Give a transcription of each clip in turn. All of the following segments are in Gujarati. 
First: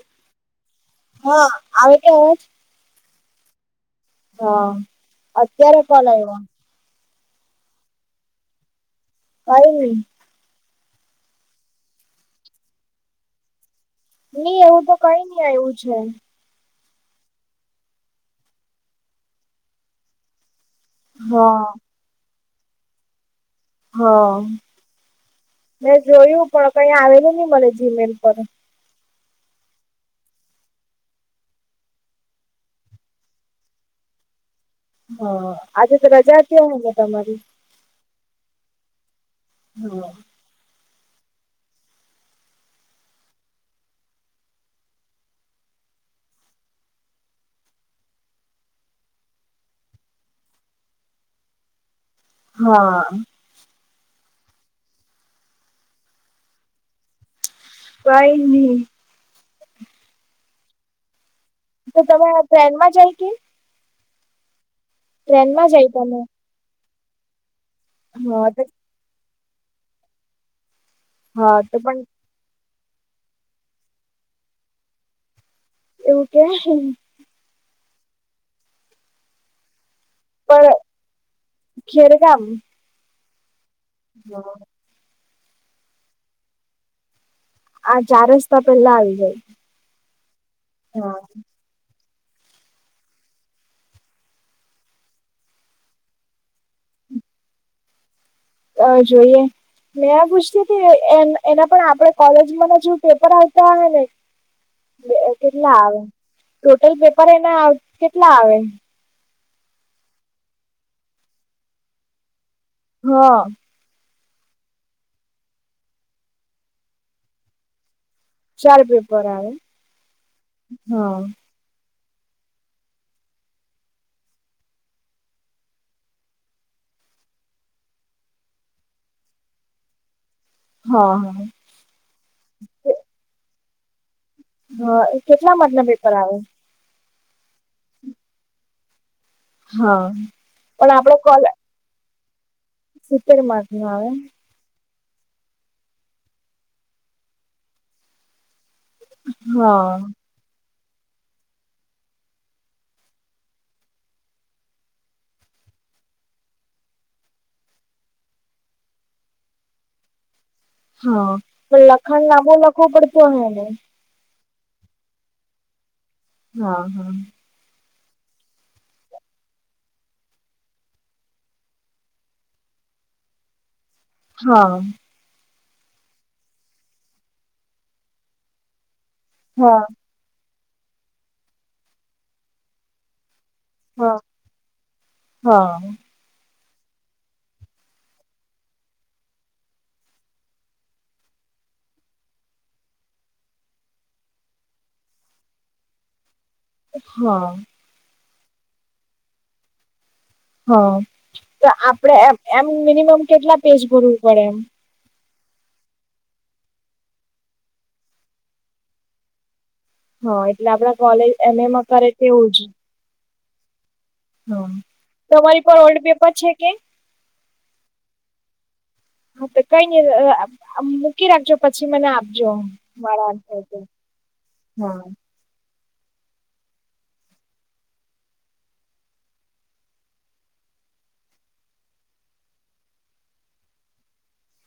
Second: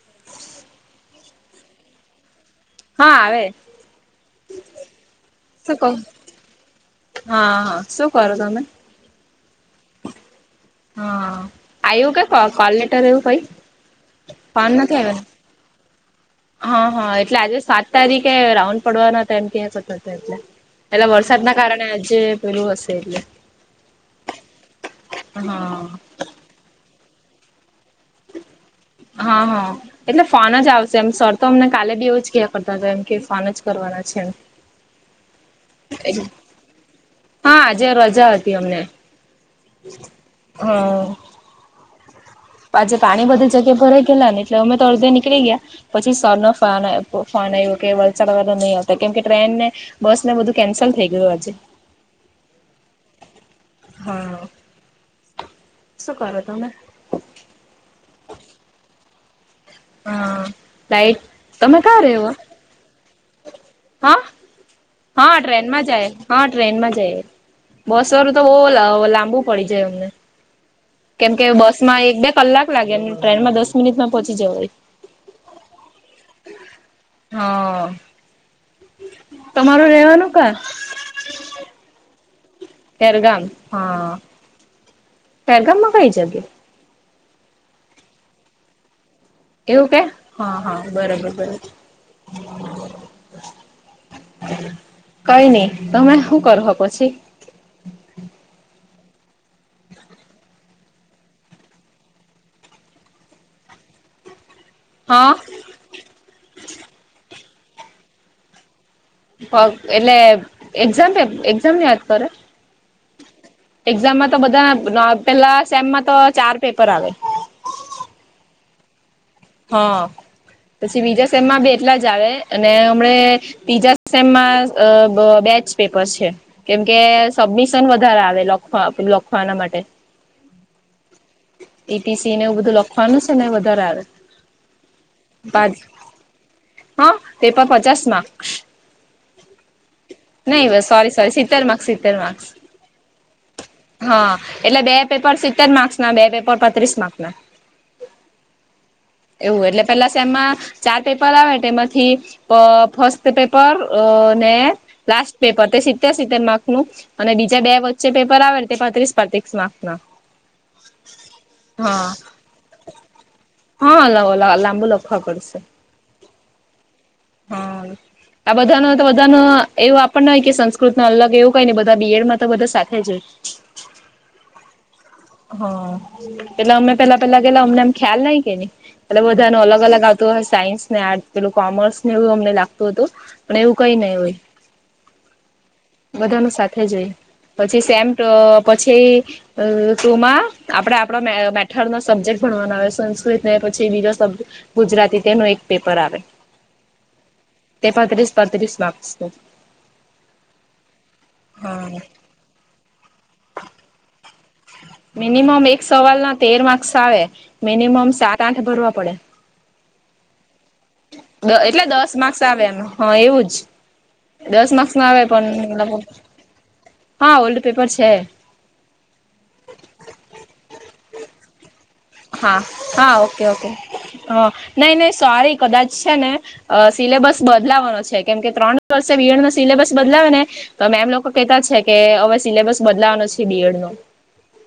[inaudible] હા આવે તો અવાજ. હા આવે. હા શું અત્યારે કહું કોણ આઈવા. હા હા શું કરો તમે. કઈ ન હ આઈું કે કોલલેટરવું કઈ નઈ ફોન એવું તો નથી આવ્યો કઈ ને નહ આવું છે હા હા એટલે આજે સાત તારીખે રાઉન્ડ પડવાનો એમ ક્યાંતો હતો એટલે એટલા વરસાદના હા કારણે આજે પેલું હશે એટલે હા હા મેં જોયું પણ કઈ આવેલું નહી મને જીમેલ પર હા હા એટલે ફોન જ આવશે એમ સર તો અમને કાલે બી એવું જ ક કરતા હતા એમ કે ફોન જ કરવાના છે એમ હા આજે તો રજા ત્યાં હોય ને તમારી હા હાજર રજા પ અમને હમ હા પાછજે પાણી બધી જગ્યા ભરાઈ ગેલા ને એટલે અમે અડધે નીકળી ગયા પછી સર ન ફ ફ આવ્યો કે વલસા નહી આવતા કેમ કે ટ્રેન ને બસ ને બધું કેન્સલ થઈ ગયું આજે હા હા શું કરો તમે કઈ નહી હા લઈટ તો તમે ટ્રેનમાં જાય કે હા હા ટ્રેનમાં જાય હા ટ્રેન માં જઈ બસ વાળું તો બહુ લાંબુ પડી જાય અમને કેમ કે હા તો બસ પણ માં એક બે કલાક લાગે ટ્રેનમાં દસ મિનિટમાં પોહોંચી જવય એવું કે હા તમારું રવાનું કા પણ ખેરગામ એરગામ હા હ પેગમાં કઈ જગે આ ચાર રસ્તા પેલા આવી જાય એવું કે હા હા બરોબરર કઈ નહી તમે શું કરો પછી અ જોઈએ મેં પૂછતી હતી એ એના પણ આપણે કોલેજ ના પેપર આવતા હ ને હા કેટલા આવે ટોટલ પેપર એના કેટલા આવે પગ એટલે એક્ઝામ કે એક્ઝામ ની વાત કરે હા એક્ઝામમાં તો બધા પેલા સેમમાં તો ચાર પેપર આવે ચાર પેપર આવે હ પછી હા બીજા સમા બ એટલા જ આવે અને હમ તીજામમાં બેચ પેપર છે કેમકે સબમિશન વધારે આવે લખવા લખવાના માટે હા હા ટીસીને એવું બધું લખવાનું છે ને વધારે આવે હા એ કેટલા મત પાંચ ના પેપર આવે હા પેપર પચાસ માર્ક્સ હા નહી બસ પણ સોરી આપડે સોરી કોલ સીતેર માર્ક્સ સિતેર માર્ક્સ સિત્તેર માર્ક નું આવે હા એટલે બે પેપર સિત્તેર માર્ક્સ ના બે પેપર બત્રીસ માર્ક ના એવું એટલે હા પેલા સેમ માં ચાર પેપર આવે એટલે એમાંથી ફસ્ટ પેપર અ ને લાસ્ટ પેપર તે સીતેર સીતેર માર્કનું અને બીજા બે વચ્ચે પેપર આવે તે પાત્રીસ પાંત્રીસ માર્ક્સ ના હા પણ હા લખાણ લાંબો લખવો પડતું હે ને હા લાબુ લખવું ખબર છે. હા હા. હમ્મ. આ બધાનો તો બધા નુ એવું આપણને હોય કે સંસ્કૃત નું અલગ એવું કઈ ને બધા બીએડમાં તો બધા સાથે જ હોય હા. હ એટલે અમે પેલા પેલા ગએલા કે અમને એમ ખ્યાલ નઈ કેને એટલે બધા નુ હા અલગ અલગ આવતું હો સાયન્સ ને આર્ટસ પેલું કોમર્સ ને એવું અમને લાગતું હતું અને એવું કઈ હા નહી હોય. હા હા બધા નુ સાથે જઈ પછી સેમ પછી અ તોમાં આપણે આપો મેથર ના સબ્જેક્ટ ભણવાનો આવે સંસ્કૃત ને પછી બીજો સબ્જેક્ટ ગુજરાતી તેનો એક પેપર આવે હા. તે પાંત્રીસ પાંત્રીસ માર્ક્સ ના હ તો હા આપડે એમ એમ મિનિમમ કેટલા પેજ ભરવું પડે એમ મિનિમમ એક સવાલ ના તેર માર્ક્સ આવે મિનિમમ સાત આઠ ભરવા પડે હા એટલે આપડા કોલેજ એમ એટલે એમાં કરે દસ માર્ક્સ તેવું જ આવે એમ હા એવું જ હા દસ માર્ક્સમાં આવે તમારી પર ઓલ્ડ પણ પેપર છે કે હા ઓલ્ડ પેપર છે હા તો કઈ નહિ મૂકી રાખજે પછી મને આ હા હા ઓકે ઓકે હ હા નહી નહી સોરી કદાચ છે ને અ સિલેબસ બદલાવાનો છે કેમ કે ત્રણ વર્ષે બીએડનો સિલેબસ બદલાવે ને તો મેમ લોકો કેતા છે કે હવે સિલેબસ બદલાવાનો છે બીએડ નો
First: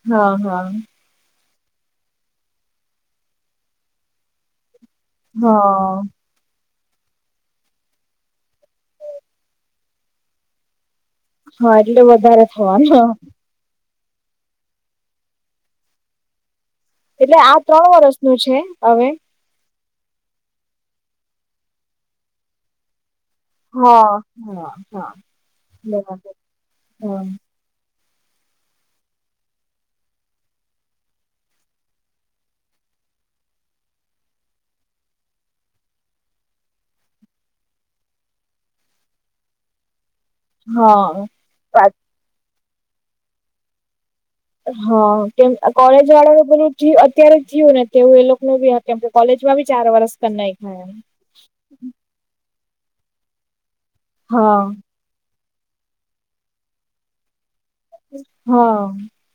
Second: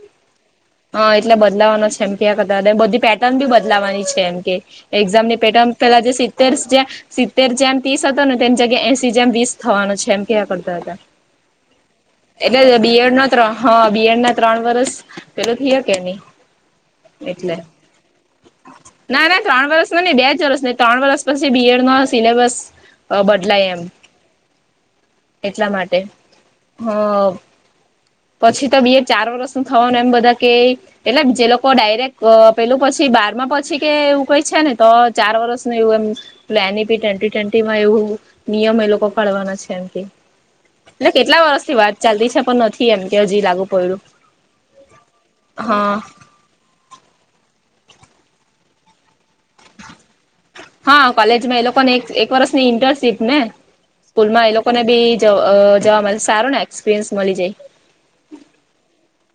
હા હા. હા એટલે બદલાવાનો છે એમ કે આ કદાચ બધી પેટર્ન બી બદલાવાની છે એમ કે એક્ઝામ ની પેટમ હા પેલા જે સિત્તેરસ જે સિત્તેર જેમ ત્રીસ હતો ને તેમની જગ્યા એસી જેમ વીસ થવાનો છે એમ કેવા કરતા હતા. હા એટલે વધારે એટલે થવાનું બીએડ નો ત્ર હ બીએડ ના ત્રણ વરસ પેલું થિયા કે નહી એટલે આ ત્રણ વર્ષનું છે હવે ના ના ત્રણ વરષ નઈ બે જ વર્ષ ત્રણ વરષ પછી બીએડ માં સિલેબસ અ બદલાય એમ હા હા હા એટલા માટે બરાબર હ હા પછી તો બી ચાર વર્ષ નું થવાનું એમ બધા કે એટલે જે લોકો પણ ડાયરેક્ટ પેલું પછી બારમાં પછી કે એવું કઈ છે ને તો ચાર વર્ષ એવું એમ પ્લાની પી ટ્વેન્ટી ટ્વેન્ટી માં એવું નિયમ એ લોકો પાળવાના છે એમ કે એટલે હા કેટલા વરષથી વાત ચાલતી છે પણ નથી એમ કે હજી લાગુ પડયુ હા કેમ કોલેજ વાળા બધું જ્યું અત્યારે જયું તેવું એ લોકો નુ કેમ કે, કોલેજમાં બી ચાર વર્ષ કન નાયખુ. હા કોલેજમાં એલોકોને એક-એક વર્ષની ઈન્ટર્નશીપ ને? સ્કૂલમાં એ હા લોકો ને બી જ અ જવા મલે સારું ને એક્સપિરિયન્સ મલી જાય હ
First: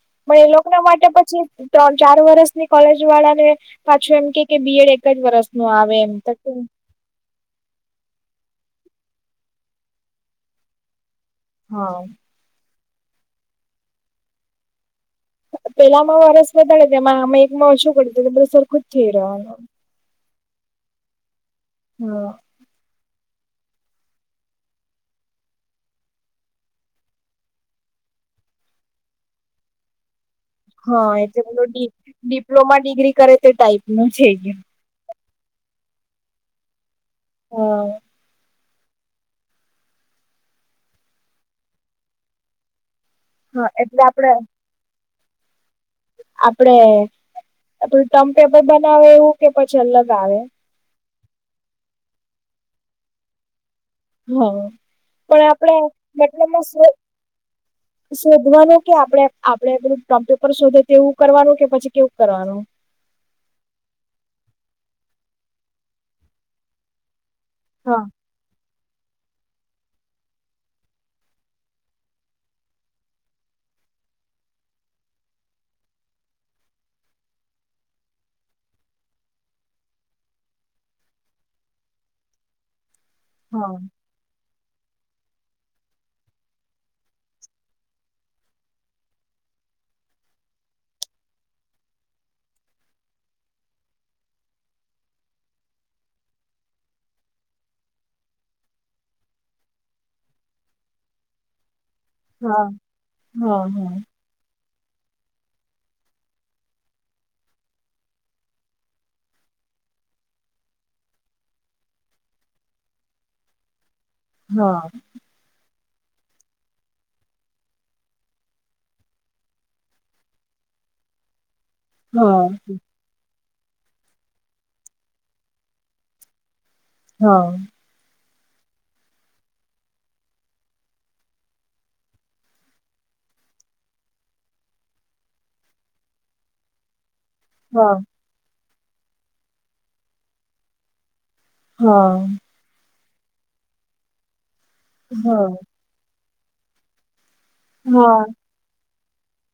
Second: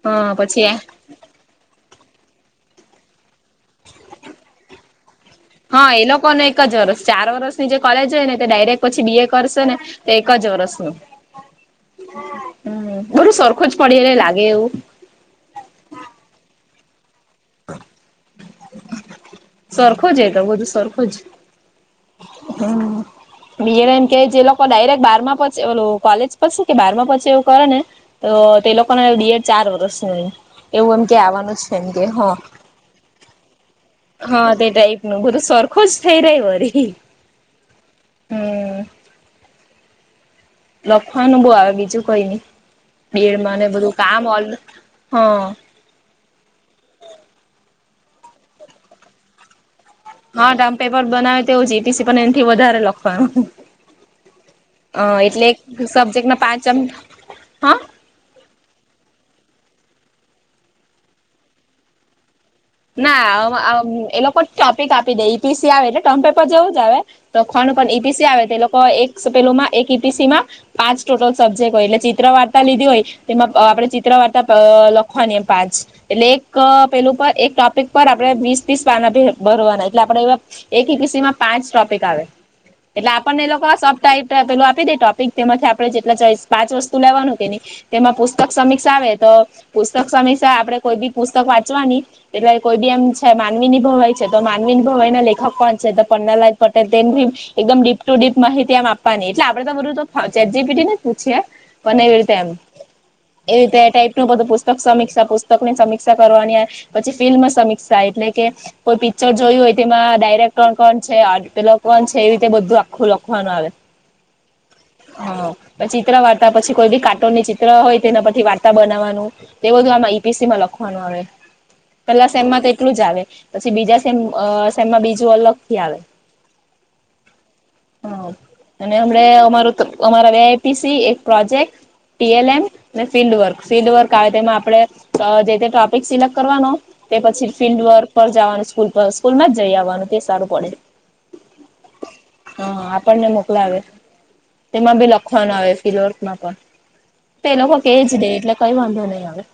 હા પણ એલોક પછી ના માટે પછી ત્રણ ચાર વર્ષની કોલેજ વાળા ને પાછું એમ કેય કે બી એડ એક જ વરસનુ હા એ લોકોને એક જ વરસ ચાર વરસ જે, કોલેજ હોય ને તે ડાયરેક્ટ પછી બી. એ કરશે ને તે એક જ વર્ષનું. હ હમ, બઘુ સરખુ જ પડી રેય લાગે એવું- પેલામાં વરસ વધારે તેમાં અમે- માં ઓછુ પડી ગેયુ અમણા સરખું જ થેઈ રેવાનુ, સરખું જ એ તો બધું સરખું જ હા, હમ, બી. એડ એમ કે જે લોકો ડાયરેક્ટ બારમાં પછી ઓલુ કોલેજ પછી કે, બારમાં પછી એવું કરે ને- તો તેલોકો ને બી. એડ ચાર વર્ષનુ એવું, એમ કેય આવવાનું છે એમ કેય, હ ડીપ્લોમા ડિગ્રી કરે તે ટાઈપ- નું થઈ હા, ગયું તે ટાઈપનું બધું સરખુ જ થે રેય વરી- હ, હમ લખવાનું બો આવે બીજું કઈ ની બી. એડમાંને હા બધું એટલે કામ આપડે ઓલ, હ આપડે, આપડું ટમ્પ પેપર બનાવે એવું કે પછી અલગ- આવે હા, ડમ્પ પેપર બનાવે તેવું જ જી. ટી. સી પણ એનથી વધારે લખવાનું. હા અ પણ એટલે આપડે ક સબ્જેક્ટ ના મતલબમાં પાંચમ, શો હ! શોધવાનું કે આપડે- આપડે પેલુ ટમ્પ પેપર શોધે તેવું કરવાનું કે પછી કેવું કરવાનું. ના, અ મા એલોકો ટોપિક આપી દેય ઈ. પી. સી આવે એટલે ટર્મ પેપર જેવું જ આવે. લખવાનું પણ, ઈ. હા પી. સી આવે તેલોકો એકસ પેલુમાં એક ઈ. પી. સી માં- પાંચ ટોટલ સબ્જેક્ટ હોય, એટલે ચિત્ર વાર્તા લીધી હોય. તેમાં અ આપણે ચિત્ર વાર્તા અ લખવાની એ પાંચ એટલે એક પેલું પર એક- ટોપિક પર આપણે વીસ, તીસ પાના ભર ભરવાના એટલે આપણે એવા એક ઈ. પી. સીમાં પાંચ ટોપિક આવે- એટલે આપણને એલોકો હા સ- ટાઈપના પેલું આપી દેય ટોપિક તેમાંથી આપણે જેટલા ચોઈસ પાંચ વસ્તુ લેવાનું કેની- તેમાં પુસ્તક સમીક્ષા આવે તો, પુસ્તક સમીક્ષા આપણે કોઈ બી પુસ્તક વાંચવાની- એટલે કોઈ બી એમ છે, માનવીની ભવાઈ છે તો, માનવીની ભવાઈના લેખક કોણ છે, તો પન્નાલાલ પટેલ તેને ભી. એકદમ ડીપ ટુ ડીપ માહિતી એમ આપવાની એટલે આપડે તો, બધું તો, ચેટ જીપીટી ને જ પુછયે અને તેમ, હા હા એતે તેટાઈપનું બધું પુસ્તક સમીક્ષા પુસ્તકની સમીક્ષા કરવાની આવ પછી, ફિલ્મ સમીક્ષા એટલે કે- કોઈ પિક્ચર જોયું ઓય તેમાં ડાયરેક્ટણ કોણ છે, આ પેલો કોણ છે, એ રીતે બધું આખું લખવાનું આવે- [unintelligible] [inaudible] હ, હ, પચિત્ર વાર્તા પછી કોઈ બી કાર્ટૂનની ચિત્ર હોય તેના પરથી વાર્તા બનાવાનું- એ બધું આમાં ઈ. પી. સી માં લખવાનું આવે પેલા હા સેમમાં તો એટલું જ આવે- પછી, બીજા સેમ અ સેમમાં બીજું અલગથી આવે- હ, હ, અને અમણે અમારુ, અમારા સે ઈ. પી. સી એક પ્રોજેક્ટ ટી એલ એમ ને ફિલ્ડ વર્ક, ફિલ્ડ વર્ક, આવે તેમાં આપણે જે ટોપિક સિલેક્ટ- કરવાનો તે પછી ફિલ્ડ હા વર્ક- પર જાવાનું સ્કૂલ પર સ્કૂલમાં જ જઈ આવવાનું તે સારું પડે- હ, હ, આપણને મોકલાવે તેમાં બી હા લખવાનું આવે ફિલવર્કમાં પણ- તો એ લોકો કેજ દેય એટલે કઈ વાંધો નહીં આવે-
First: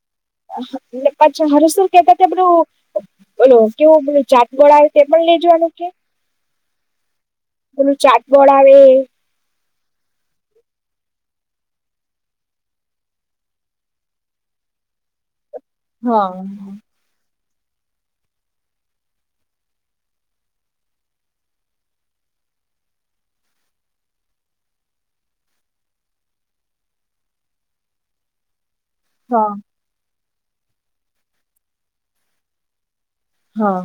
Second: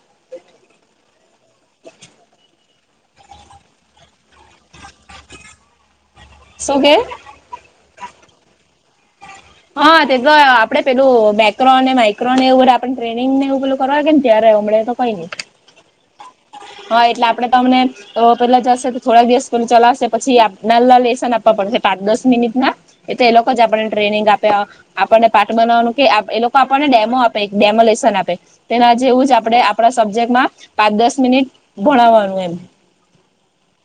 પછા, હરસુ કેતાતા આપણુ- બોલો, કેવું પેલુ ચાટબોર્ડ આવે તે પણ લેજવાનું કે? શુ કે પેલું ચાટ બોર્ડ આવે હા તે તો આપડે પેલું મેક્રોને માઇક્રો ને એવું બધ આપણે ટ્રેનિંગને એવું પેલું કરવાય કે ને ત્યારે હમે- હો ન હા હા એટલે આપણે ત અમને- તો પેલા જશે તો થોડા દિવસ પે ચલાશે પછી નાલના લેસન આપવા પડશે પાંચ દસ મિનિટ ના એ તો એ લોકો જ આપણને ટ્રેનિંગ આપે આપણને પાટ બનાવાનું કે એ લોકો આપણને ડેમો આપે ડેમો લેશન આપે તેના જેવું જ હા આપડે આપણા સબ્જેક્ટમાં પાંચ દસ મિનિટ ભણાવવાનું એમ હા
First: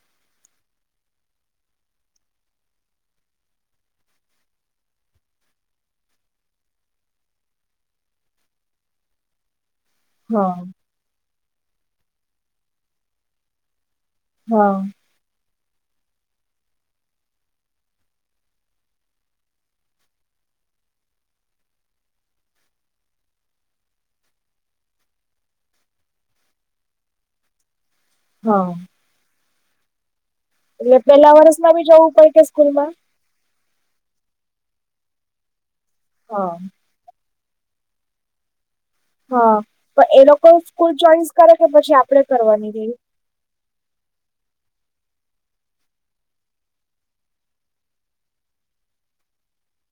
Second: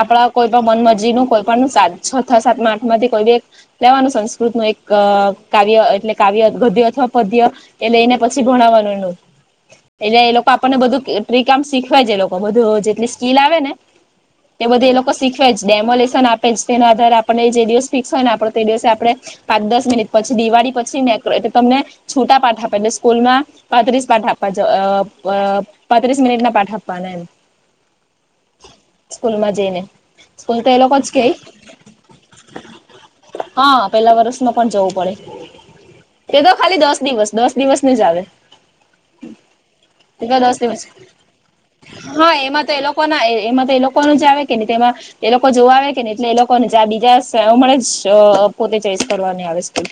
આપડા કોઈ પણ મન મરજી નું કોઈ પણ સાત છ સાતમાં આઠ માંથી કોઈ બી લેવાનું સંસ્કૃત નું એક કાવ્ય એટલે કાવ્ય ગદ્ય અથવા પદ્ય એ લઈને પછી ભણાવવાનું ન. એટલે એ લોકો હા આપણને બધું ટ્રીકામ શીખવાય છે એ લોકો બધું જેટલી સ્કીલ આવે ને એ હા બધે એ લોકો શીખવા જ ડેમોલેશન આપે જ તેનો આધારે આપણે જે દિવસ ફિક્સ હોય ને આપડ તે દિવસે આપડણે પાંચ દસ મિનિટ પછી દિવાળી પછી મેટલે તમને છૂટા પાઠ આપે એટલે સ્કૂલમાં પાંત્રીસ પાઠ આપવા પાંત્રીસ મિનિટ ના પાઠ આપવાના એમ હા સ્કૂલમાં જઈને સ્કૂલ તો એ લોકો એટલે જ કે પેલા વર્ષમાં બી જવું પડે કે સ્કૂલ માં? હા પેલા વર્સમાં પણ જવું પડે એ હા તો ખાલી દસ દિવસ દસ દિવસ ને જ આવે. હા પણ એ લોકો દસ દિવસ સ્કૂલ ચોઈસ કરે કે પછી આપડે હા એમાં તો કરવાની એ રહી લોકો ના એમાં તો એ લોકો કોનું જ આવે કે નહી તેમાં એ લોકો જોવા આવે કે ને એટલે એ લોકોને જ બીજા મળે જ પોતે ચોઈસ કરવાની આવે સ્કૂલ.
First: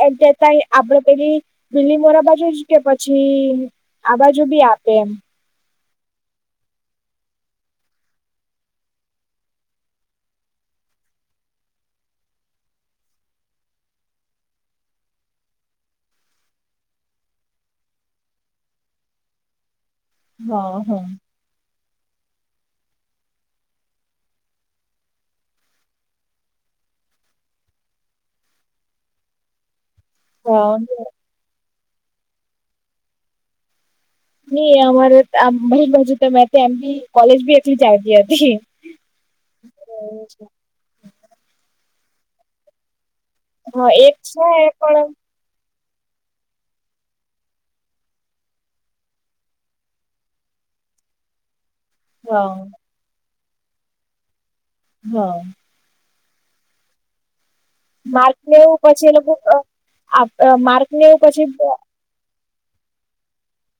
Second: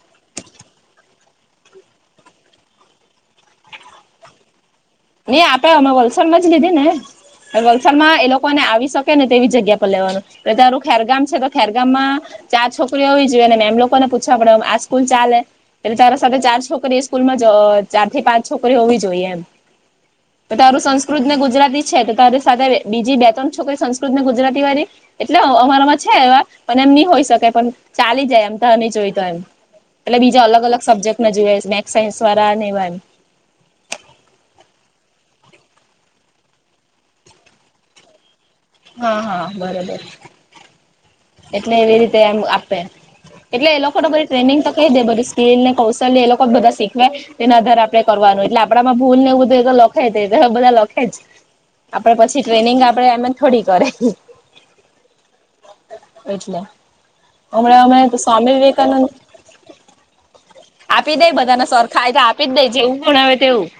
આપડે પેલી બીલીમોરા બાજુ કે પછી આ બાજુ બી આપે એમ નઈ આપ્યા મે વલસાડમાં જ લીધી ને વલસાડમાં એ લોકોને આવી શકે ને તેવી જગ્યા પર લેવાનું. તારું ખેરગામ છે તો ખેરગામમાં ચાર છોકરીઓ હોવી જોઈએ ને મેમ લોકોને પૂછવા પડે આ સ્કૂલ ચાલે એટલે ચારા સાથે ચાર છોકરી સ્કૂલમાં ચાર થી પાંચ છોકરીઓ હોવી જોઈએ એમ. તો હા તારું હા સંસ્કૃત ને ગુજરાતી છે તો તારી સાથે બીજી બે ત્રણ છોકરી સંસ્કૃત ને ગુજરાતી વાળી એટલે અમારામાં છે એવા પણ એમ નહી હોય શક પણ ચાલી જાય એમ તો ન જોય તો એમ એટલે બીજા અલગ હા અલ સબ્જેક્ટમાં જોઈ મેથસ સાયન્સ વાળાને એવા ન અમારે અમારી બાજુ તમે એમ બી કોલેજ બી એકલી ચાલતી હતી. હા હા બરોબર એટલે એવી રીતે એમ આપે એટલે એ હા લોકોને એક બધી છે ટ્રેનિંગ તો કહી દે પણ બધ ને કૌશલ્ય એ લોકો જ બધા શીખવે એના આધારે આપડે કરવાનું એટલે આપણામાં ભૂલ ને એવ બધું લખાય છે બધા લખે આપડે પછી હા ટ્રેનિંગ આપડે એમ થોડી કરે. હા એટલે હમણા અમે માર્ક સ્વામી ને એવું પછી એ લોકો વિવેકાનંદ આપ માર્ક ને આપી એવું દઈ પછી બધાના સ્ ફાયદા આપી જ દઈ જેવું પણ હ તેવું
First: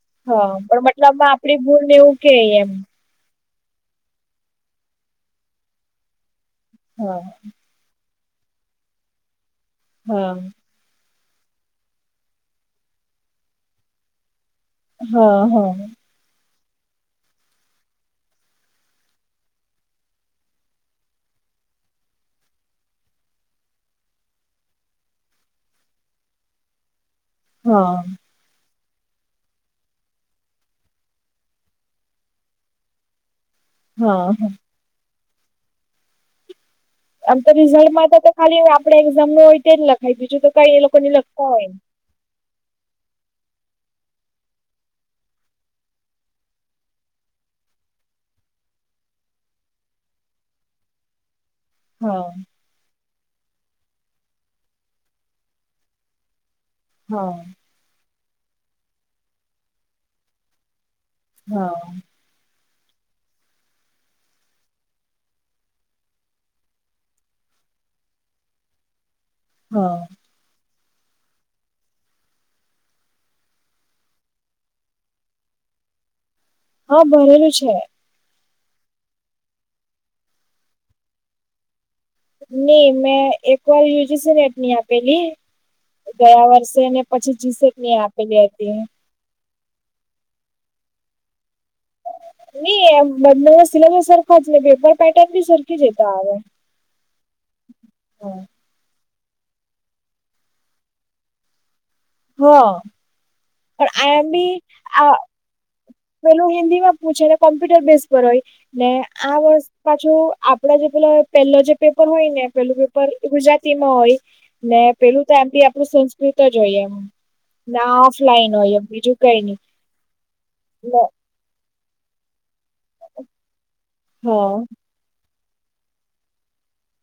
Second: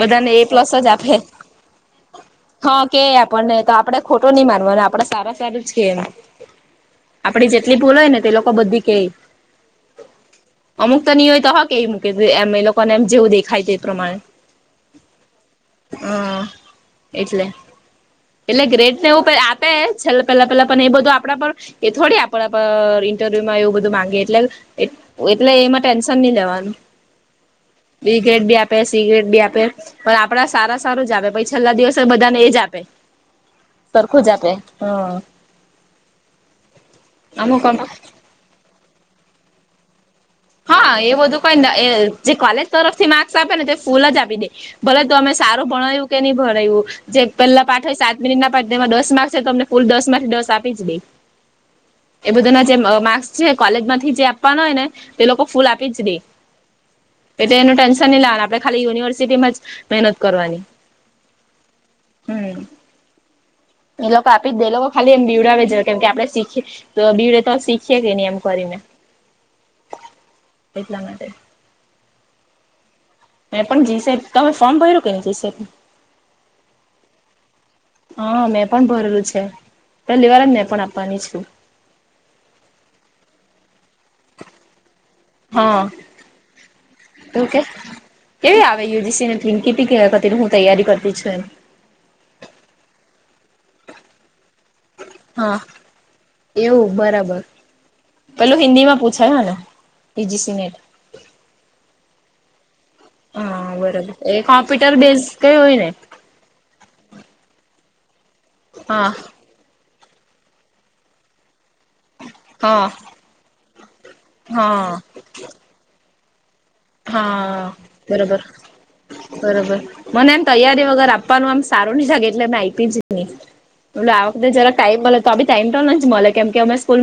બધાને એ હા પ્લસ પણ જ આપે મતલબમાં આપડી ભૂલ ને એવું કે એમ હા કે આપે પણ ને તો આપડણે ખોટો નહી માનવા અને આપડે સારા સારું જ કે એ હા આપડી જેટલી ભૂલો હોય ને તે લોકો બધી કેય. હા અમુક તો નિ હોય તો હ કે એ મૂકે એમ એ લોકોને એમ જેવું દેખાય તો એ પ્રમાણે હા હા હમ એટલે એટલે ગ્રેટ ને એવ આપે છેલ્ પેલા પેલા પણ એ બધું આપ આપ પર એ થોડી આપણા ઇન્ટરવ્યુમાં એવું બધું માંગીએ એટલે એટલે એમાં ટેન્શન નહી લેવાનું હા બી ગ આપે સિગરેટ બી આપે પણ આપડા સારા સારું જ આપે પછ છેલ્લા દિવસે બધા ને એ જ આપે સરખું જ હા આપે હમ આમ તો અમુક રિઝલ્ટમાં તો તો ખાલી આપડે એક્ઝામ નું હોય તે જ લખી દીજું હા એ બધું કઈને જે કોલેજ તરફ થી માર્ક્સ આપે ને તો ફૂલ જ આપી દે ભલે તો અમે સારું ભણય્યું કે નહી ભણ્યું જે પહેલા પાઠ હોય સાત મિનિટ ના પાઠ તેમાં દસ માર્ક છે તો અમને ફૂલ દસ માર્થી દસ આપી જ દઈ હા એ બધા ના જે માર્ક્સ છે કોલેજ માંથી જે આપવાના હોય ને એ લોકો ફૂલ આપી જ દે હા એટ એનું ટેન્શન નહી લાવવાનું આપડે ખાલી યુનિવર્સિટીમાં જ મહેનત કરવાની હા હમ એ લોકો આપી જ એ લોકો ખાલી એમ બીવડાવી જ કેમ કે આપણે શીખી તો બીડે તો શીખીએ કે નહી એમ કરીને હા એટલા માટે મે પણ જી સાહેબ તમે ફોર્મ ભર્યું કે ન જી સાહેબ હા ભરેલું છે હા મેં પણ ભરેલું છે પહેલી વાર મેં પણ આપવાની છું નહી મેં એક વાર યુજીસી ટની આપેલી હા ગયા વર્ષે ને પછી તું જીસેટ આપેલી હતી કેટલી ક હું તૈયારી કરતી છું એમ એ મ સલો સરપ ખા જ બે હા એવું બરાબર પેલું હિન્દી માં પૂછ છે અને એઇજીી સિમેન્ટ હ હા બરોબર એ કોમ્પ્યુટર આ બેઝ કઈ હોય ને પેલું હિન્દી માં પૂછે ને કોમ્પ્યુટર બેઝ પર હોય ને હા આ વર્ પાછું આપડા જે પેલા પેલો જે પેપર હોય ને પેલું હા પેપર ગુજરાતી માં હોય ને હા પેલું તો એમી આપડું સંસ્કૃત જ હોઈએ એમ હા ના બરોબર ઓફલાઈન હોયમ બીજું કઈ નઈ બરોબર મને એમ તૈયારી વગર આપવાનું એમ સારું નહ જાગે એટલે આઈપી જ એટલે આ વખતે હા જરા ટાઈમ મળે તો આ બી ટાઈમ તો નથી મળે કેમ કે અમે સ્કૂલ